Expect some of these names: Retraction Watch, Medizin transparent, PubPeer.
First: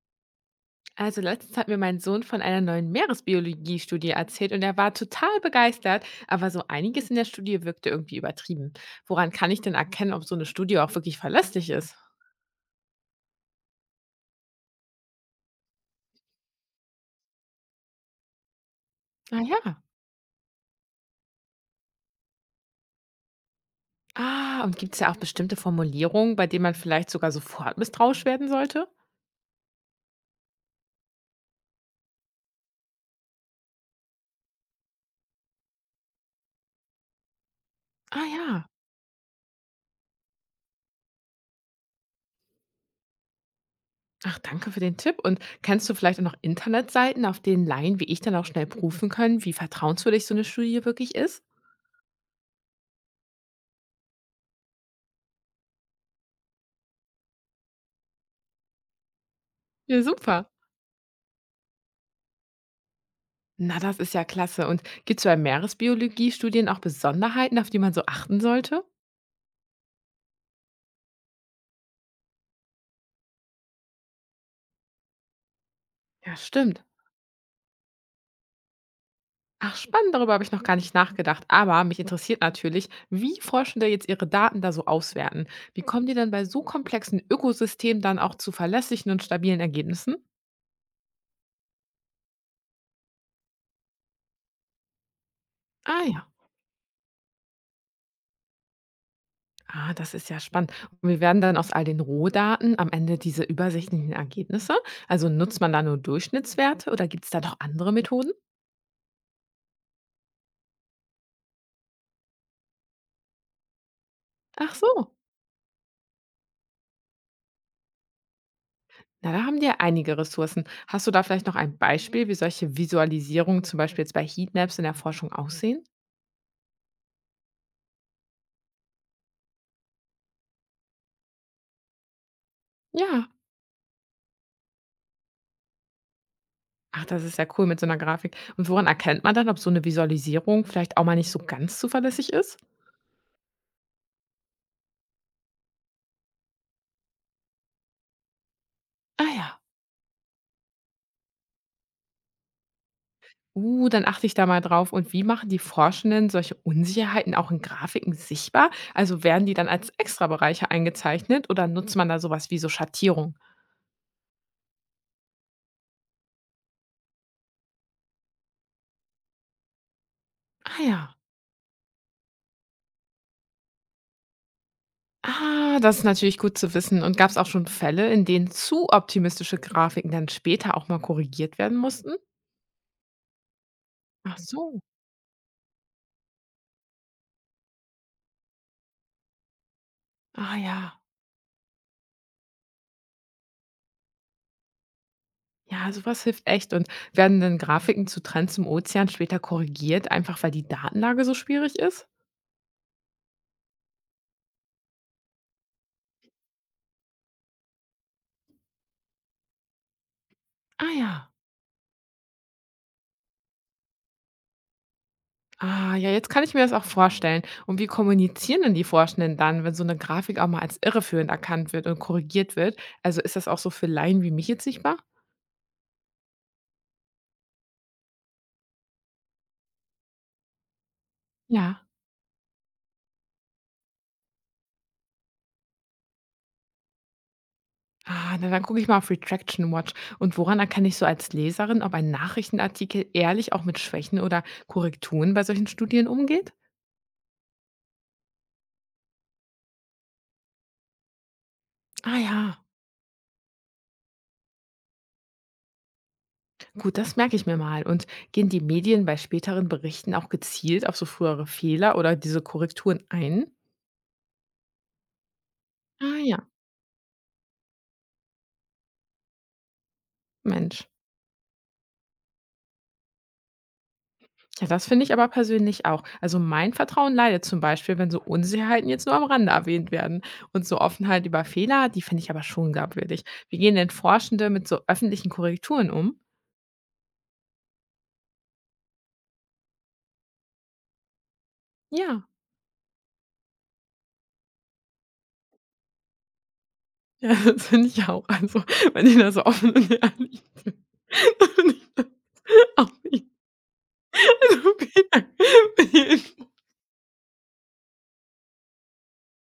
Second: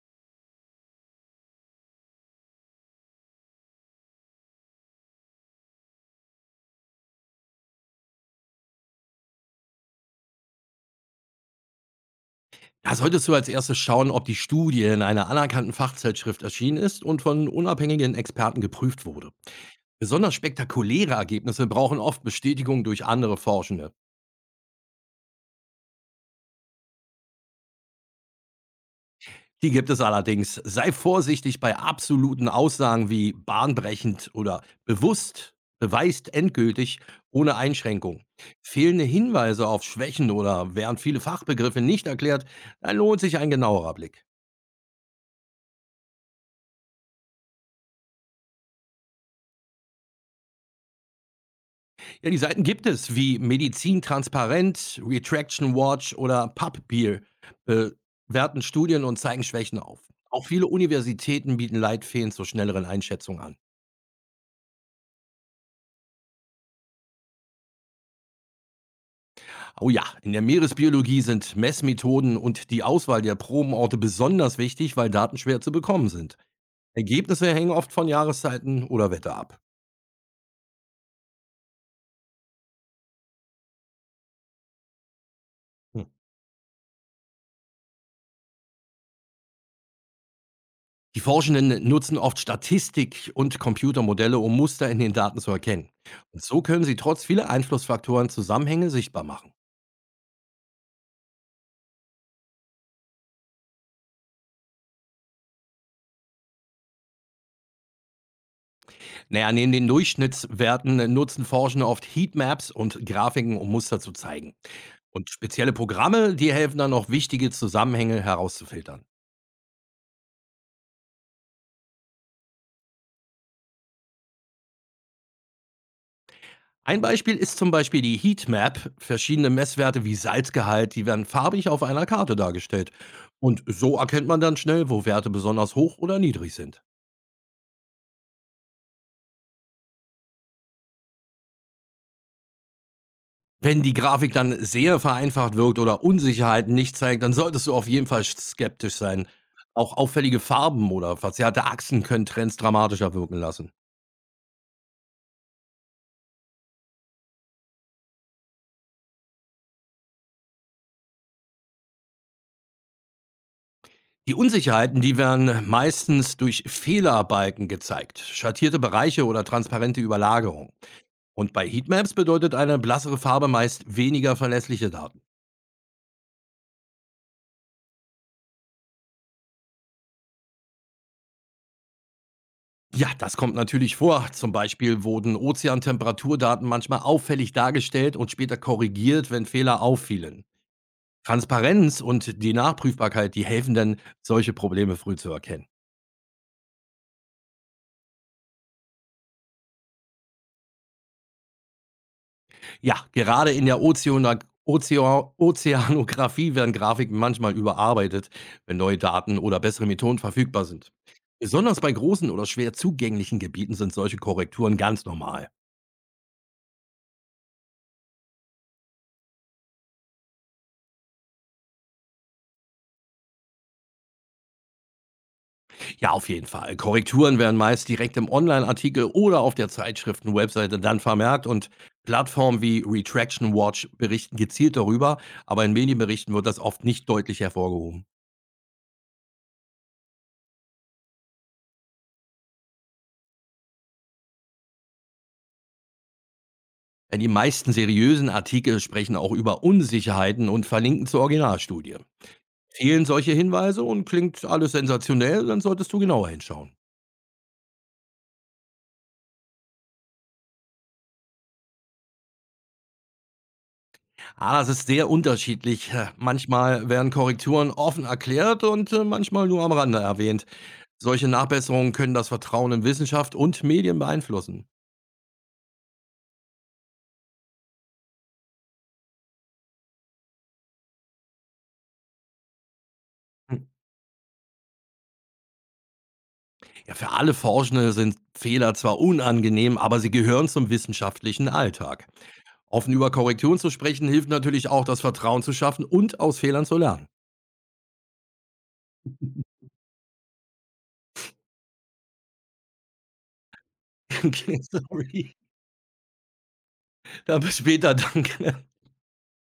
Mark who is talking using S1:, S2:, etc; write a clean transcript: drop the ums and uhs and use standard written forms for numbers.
S1: Also letztens hat mir mein Sohn von einer neuen Meeresbiologie-Studie erzählt und er war total begeistert, aber so einiges in der Studie wirkte irgendwie übertrieben. Woran kann ich denn erkennen, ob so eine Studie auch wirklich verlässlich ist?
S2: Da solltest du als erstes schauen, ob die Studie in einer anerkannten Fachzeitschrift erschienen ist und von unabhängigen Experten geprüft wurde.
S1: Ah ja.
S2: Besonders spektakuläre Ergebnisse brauchen oft Bestätigung durch andere Forschende.
S1: Ah, und gibt es ja auch bestimmte Formulierungen, bei denen man vielleicht sogar sofort misstrauisch werden sollte?
S2: Die gibt es allerdings. Sei vorsichtig bei absoluten Aussagen wie bahnbrechend oder bewusst, beweist endgültig, ohne Einschränkung.
S1: Ah ja.
S2: Fehlende Hinweise auf Schwächen oder während viele Fachbegriffe nicht erklärt, dann lohnt sich ein genauerer Blick.
S1: Ach, danke für den Tipp. Und kennst du vielleicht auch noch Internetseiten, auf denen Laien wie ich dann auch schnell prüfen können, wie vertrauenswürdig so eine Studie wirklich ist?
S2: Ja, die Seiten gibt es wie Medizin transparent, Retraction Watch oder PubPeer äh, werten Studien und zeigen Schwächen auf.
S1: Ja, super.
S2: Auch viele Universitäten bieten Leitfäden zur schnelleren Einschätzung an.
S1: Na, das ist ja klasse. Und gibt es bei Meeresbiologie-Studien auch Besonderheiten, auf die man so achten sollte?
S2: Oh ja, in der Meeresbiologie sind Messmethoden und die Auswahl der Probenorte besonders wichtig, weil Daten schwer zu bekommen
S1: Ja,
S2: sind.
S1: stimmt.
S2: Ergebnisse hängen oft von Jahreszeiten oder Wetter ab.
S1: Ach, spannend, darüber habe ich noch gar nicht nachgedacht. Aber mich interessiert natürlich, wie Forschende jetzt ihre Daten da so auswerten. Wie kommen die denn bei so komplexen Ökosystemen dann auch zu verlässlichen und stabilen Ergebnissen?
S2: Die Forschenden nutzen oft Statistik und Computermodelle, um Muster in den Daten zu erkennen.
S1: Ah ja.
S2: Und so können sie trotz vieler Einflussfaktoren Zusammenhänge sichtbar machen.
S1: Ah, das ist ja spannend. Und wir werden dann aus all den Rohdaten am Ende diese übersichtlichen Ergebnisse. Also nutzt man da nur Durchschnittswerte oder gibt es da noch andere Methoden?
S2: Naja, neben den Durchschnittswerten nutzen Forschende oft Heatmaps und Grafiken, um Muster zu zeigen.
S1: Ach so.
S2: Und spezielle Programme, die helfen dann auch, wichtige Zusammenhänge herauszufiltern.
S1: Na, da haben die ja einige Ressourcen. Hast du da vielleicht noch ein Beispiel, wie solche Visualisierungen zum Beispiel jetzt bei Heatmaps in der Forschung aussehen?
S2: Ein Beispiel ist zum Beispiel die Heatmap. Verschiedene Messwerte wie Salzgehalt, die werden farbig auf einer Karte dargestellt.
S1: Ja.
S2: Und so erkennt man dann schnell, wo Werte besonders hoch oder niedrig sind.
S1: Ach, das ist ja cool mit so einer Grafik. Und woran erkennt man dann, ob so eine Visualisierung vielleicht auch mal nicht so ganz zuverlässig ist?
S2: Wenn die Grafik dann sehr vereinfacht wirkt oder Unsicherheiten nicht zeigt, dann solltest du auf jeden Fall skeptisch sein.
S1: Ah ja.
S2: Auch auffällige Farben oder verzerrte Achsen können Trends dramatischer wirken lassen.
S1: Dann achte ich da mal drauf. Und wie machen die Forschenden solche Unsicherheiten auch in Grafiken sichtbar? Also werden die dann als Extrabereiche eingezeichnet oder nutzt man da sowas wie so Schattierung?
S2: Die Unsicherheiten, die werden meistens durch Fehlerbalken gezeigt, schattierte Bereiche oder transparente Überlagerung.
S1: Ah ja.
S2: Und bei Heatmaps bedeutet eine blassere Farbe meist weniger verlässliche Daten.
S1: Ah, das ist natürlich gut zu wissen. Und gab es auch schon Fälle, in denen zu optimistische Grafiken dann später auch mal korrigiert werden mussten?
S2: Ja, das kommt natürlich vor.
S1: Ach
S2: Zum
S1: so.
S2: Beispiel wurden Ozeantemperaturdaten manchmal auffällig dargestellt und später korrigiert, wenn Fehler auffielen.
S1: Ah ja.
S2: Transparenz und die Nachprüfbarkeit, die helfen dann, solche Probleme früh zu erkennen.
S1: Ja, sowas hilft echt. Und werden denn Grafiken zu Trends im Ozean später korrigiert, einfach weil die Datenlage so schwierig ist?
S2: Ja, gerade in der Ozeonag Ozea Ozeanographie werden Grafiken manchmal überarbeitet, wenn neue Daten oder bessere Methoden verfügbar
S1: Ah
S2: sind.
S1: ja.
S2: Besonders bei großen oder schwer zugänglichen Gebieten sind solche Korrekturen ganz normal.
S1: Ah ja, jetzt kann ich mir das auch vorstellen. Und wie kommunizieren denn die Forschenden dann, wenn so eine Grafik auch mal als irreführend erkannt wird und korrigiert wird? Also, ist das auch so für Laien wie mich jetzt sichtbar?
S2: Ja, auf jeden Fall. Korrekturen werden meist direkt im Online-Artikel oder auf der Zeitschriften-Webseite dann vermerkt und
S1: Ja.
S2: Plattformen wie Retraction Watch berichten gezielt darüber, aber in Medienberichten wird das oft nicht deutlich hervorgehoben.
S1: Ah, na dann gucke ich mal auf Retraction Watch. Und woran erkenne ich so als Leserin, ob ein Nachrichtenartikel ehrlich auch mit Schwächen oder Korrekturen bei solchen Studien umgeht?
S2: Denn die meisten seriösen Artikel sprechen auch über Unsicherheiten und verlinken zur Originalstudie.
S1: Ah ja,
S2: Fehlen solche Hinweise und klingt alles sensationell, dann solltest du genauer hinschauen.
S1: gut, das merke ich mir mal. Und gehen die Medien bei späteren Berichten auch gezielt auf so frühere Fehler oder diese Korrekturen ein?
S2: Ah, das ist sehr unterschiedlich.
S1: Ah ja,
S2: Manchmal werden Korrekturen offen erklärt und manchmal nur am Rande erwähnt.
S1: Mensch.
S2: Solche Nachbesserungen können das Vertrauen in Wissenschaft und Medien beeinflussen.
S1: Ja, das finde ich aber persönlich auch. Also mein Vertrauen leidet zum Beispiel, wenn so Unsicherheiten jetzt nur am Rande erwähnt werden. Und so Offenheit über Fehler, die finde ich aber schon glaubwürdig. Wie
S2: Hm.
S1: gehen denn Forschende mit so öffentlichen Korrekturen um?
S2: Ja, für alle Forschende sind Fehler zwar unangenehm, aber sie gehören zum wissenschaftlichen Alltag.
S1: Ja,
S2: Offen über Korrekturen zu sprechen, hilft natürlich auch, das Vertrauen zu schaffen und aus Fehlern zu lernen.
S1: ja, das finde ich auch. Also, wenn die da so offen und ehrlich sind. Und ich- auch nicht.
S2: Okay,
S1: Also, vielen Dank
S2: sorry.
S1: für die
S2: Aber später, danke.